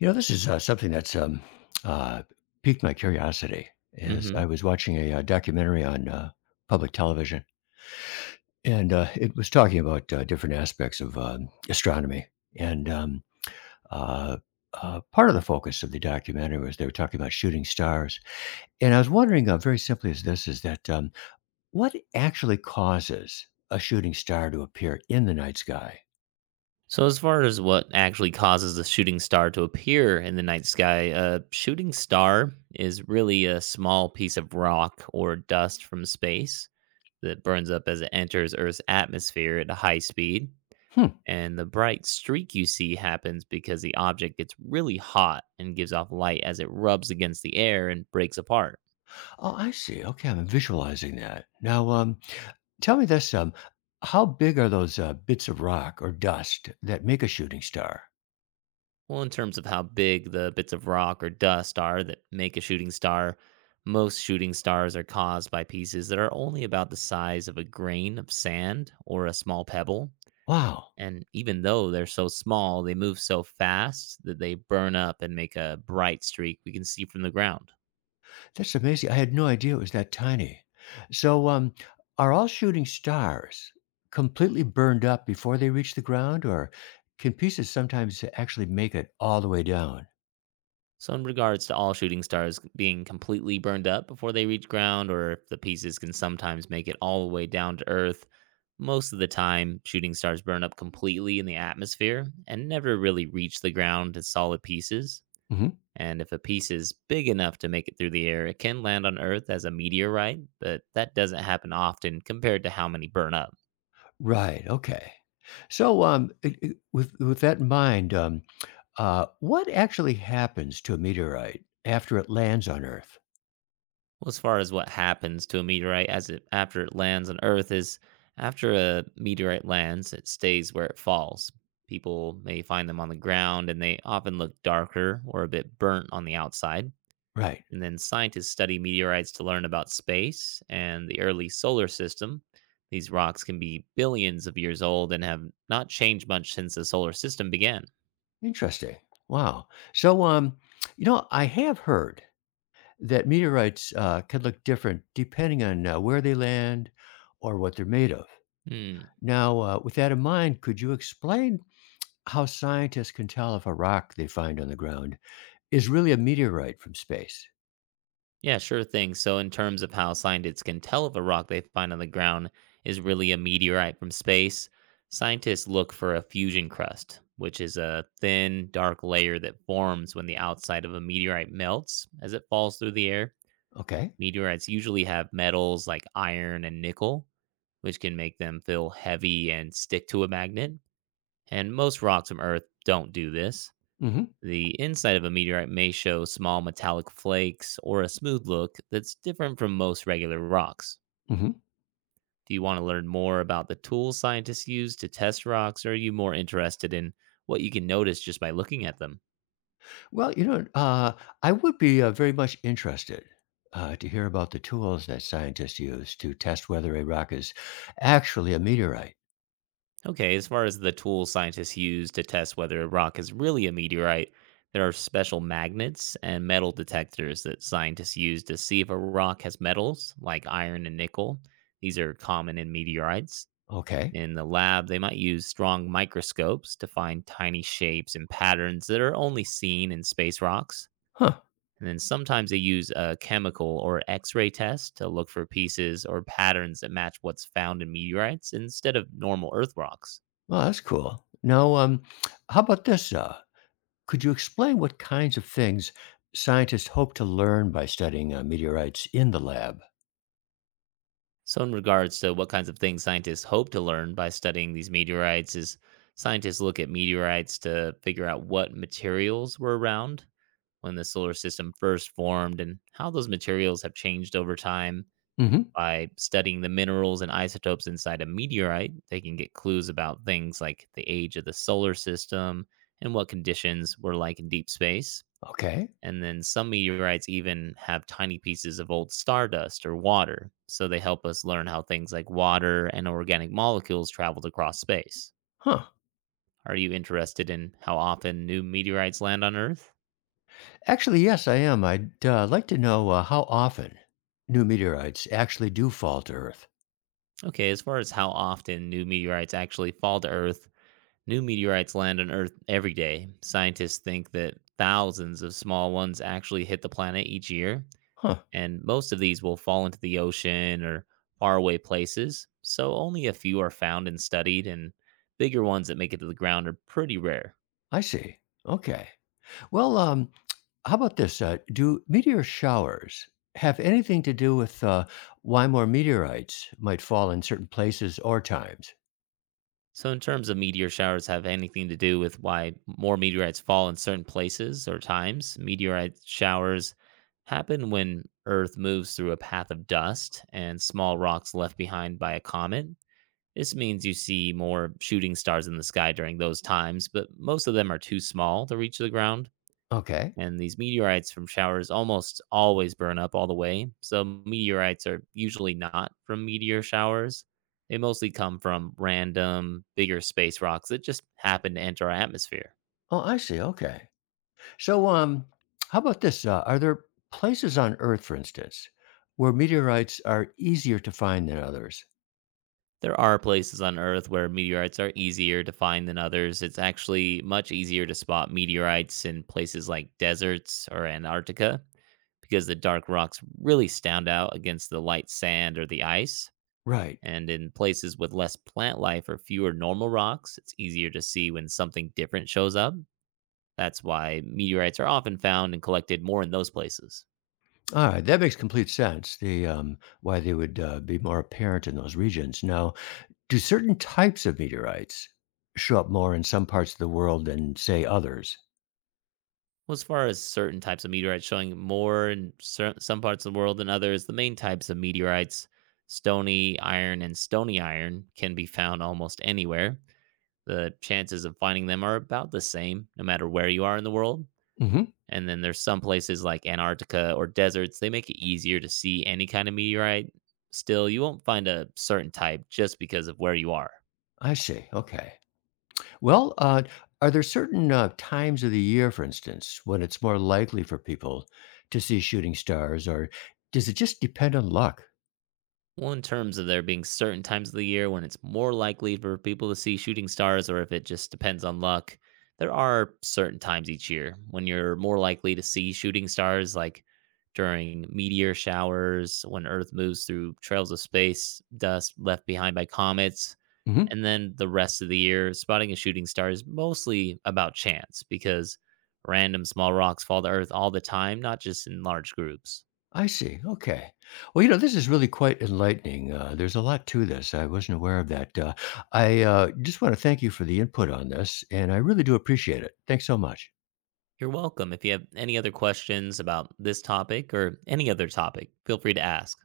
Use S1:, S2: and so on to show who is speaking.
S1: You know, this is something that's uh, piqued my curiosity as
S2: Hmm.
S1: I was watching a documentary on public television, and it was talking about different aspects of astronomy. And uh, part of the focus of the documentary was they were talking about shooting stars. And I was wondering, very simply, as this is that what actually causes a shooting star to appear in the night sky?
S2: So, as far as what actually causes a shooting star to appear in the night sky, a shooting star is really a small piece of rock or dust from space that burns up as it enters Earth's atmosphere at a high speed.
S1: Hmm.
S2: And the bright streak you see happens because the object gets really hot and gives off light as it rubs against the air and breaks apart.
S1: Oh, I see. Okay, I'm visualizing that. Now, tell me this: how big are those bits of rock or dust that make a shooting star?
S2: Well, in terms of how big the bits of rock or dust are that make a shooting star, most shooting stars are caused by pieces that are only about the size of a grain of sand or a small pebble.
S1: Wow,
S2: And even though they're so small, they move so fast that they burn up and make a bright streak we can see from the ground.
S1: that's amazing. I had no idea it was that tiny. So, are all shooting stars completely burned up before they reach the ground, or can pieces sometimes actually make it all the way down?
S2: So, in regards to all shooting stars being completely burned up before they reach ground, or if the pieces can sometimes make it all the way down to Earth, most of the time, shooting stars burn up completely in the atmosphere and never really reach the ground as solid pieces.
S1: Hmm.
S2: And if a piece is big enough to make it through the air, it can land on Earth as a meteorite, but that doesn't happen often compared to how many burn up.
S1: Right. Okay. So, with that in mind, what actually happens to a meteorite after it lands on Earth?
S2: Well, as far as what happens to a meteorite as it after it lands on Earth is, after a meteorite lands, it stays where it falls. People may find them on the ground, and they often look darker or a bit burnt on the outside.
S1: Right.
S2: And then scientists study meteorites to learn about space and the early solar system. These rocks can be billions of years old and have not changed much since the solar system began.
S1: Interesting. Wow. So, you know, I have heard that meteorites can look different depending on where they land or what they're made of.
S2: Hmm.
S1: Now, with that in mind, could you explain how scientists can tell if a rock they find on the ground is really a meteorite from space?
S2: Yeah, sure thing. So, in terms of how scientists can tell if a rock they find on the ground is really a meteorite from space, scientists look for a fusion crust, which is a thin, dark layer that forms when the outside of a meteorite melts as it falls through the air.
S1: Okay.
S2: Meteorites usually have metals like iron and nickel, which can make them feel heavy and stick to a magnet. And most rocks from Earth don't do this.
S1: Mm-hmm.
S2: The inside of a meteorite may show small metallic flakes or a smooth look that's different from most regular rocks.
S1: Mm-hmm.
S2: Do you want to learn more about the tools scientists use to test rocks, or are you more interested in what you can notice just by looking at them?
S1: Well, I would be very much interested to hear about the tools that scientists use to test whether a rock is actually a meteorite.
S2: Okay, as far as the tools scientists use to test whether a rock is really a meteorite, there are special magnets and metal detectors that scientists use to see if a rock has metals like iron and nickel. These are common in meteorites.
S1: Okay.
S2: In the lab, they might use strong microscopes to find tiny shapes and patterns that are only seen in space rocks.
S1: Huh.
S2: And then sometimes they use a chemical or X ray test to look for pieces or patterns that match what's found in meteorites instead of normal Earth rocks.
S1: Well, that's cool. Now, how about this? Could you explain what kinds of things scientists hope to learn by studying meteorites in the lab?
S2: So, in regards to what kinds of things scientists hope to learn by studying these meteorites, is, scientists look at meteorites to figure out what materials were around when the solar system first formed and how those materials have changed over time.
S1: Hmm.
S2: By studying the minerals and isotopes inside a meteorite, they can get clues about things like the age of the solar system and what conditions were like in deep space.
S1: Okay.
S2: And then some meteorites even have tiny pieces of old stardust or water, so they help us learn how things like water and organic molecules traveled across space.
S1: Huh.
S2: Are you interested in how often new meteorites land on Earth?
S1: Actually, yes, I am. I'd like to know how often new meteorites actually do fall to Earth.
S2: Okay, as far as how often new meteorites actually fall to Earth, new meteorites land on Earth every day. Scientists think that thousands of small ones actually hit the planet each year,
S1: Huh.
S2: and most of these will fall into the ocean or faraway places. So only a few are found and studied, and bigger ones that make it to the ground are pretty rare.
S1: I see. Okay. Well, how about this? Do meteor showers have anything to do with why more meteorites might fall in certain places or times?
S2: So, in terms of meteor showers, have anything to do with why more meteorites fall in certain places or times? Meteorite showers happen when Earth moves through a path of dust and small rocks left behind by a comet. This means you see more shooting stars in the sky during those times, but most of them are too small to reach the ground.
S1: Okay.
S2: And these meteorites from showers almost always burn up all the way. So, meteorites are usually not from meteor showers. They mostly come from random, bigger space rocks that just happen to enter our atmosphere.
S1: Oh, I see. Okay. So, how about this? Are there places on Earth, for instance, where meteorites are easier to find than others?
S2: There are places on Earth where meteorites are easier to find than others. It's actually much easier to spot meteorites in places like deserts or Antarctica because the dark rocks really stand out against the light sand or the ice.
S1: Right.
S2: And in places with less plant life or fewer normal rocks, it's easier to see when something different shows up. That's why meteorites are often found and collected more in those places.
S1: All right. That makes complete sense. The Why they would be more apparent in those regions. Now, do certain types of meteorites show up more in some parts of the world than, say, others?
S2: Well, as far as certain types of meteorites showing more in some parts of the world than others, the main types of meteorites, stony iron and stony iron, can be found almost anywhere. The chances of finding them are about the same, no matter where you are in the world.
S1: Hmm.
S2: And then there's some places like Antarctica or deserts, they make it easier to see any kind of meteorite. Still, you won't find a certain type just because of where you are.
S1: I see. Okay. Well, are there certain times of the year, for instance, when it's more likely for people to see shooting stars, or does it just depend on luck?
S2: Well, in terms of there being certain times of the year when it's more likely for people to see shooting stars or if it just depends on luck, there are certain times each year when you're more likely to see shooting stars, like during meteor showers, when Earth moves through trails of space, dust left behind by comets.
S1: Hmm.
S2: And then the rest of the year, spotting a shooting star is mostly about chance because random small rocks fall to Earth all the time, not just in large groups.
S1: I see. Okay. Well, you know, this is really quite enlightening. There's a lot to this. I wasn't aware of that. I just want to thank you for the input on this, and I really do appreciate it. Thanks so much.
S2: You're welcome. If you have any other questions about this topic or any other topic, feel free to ask.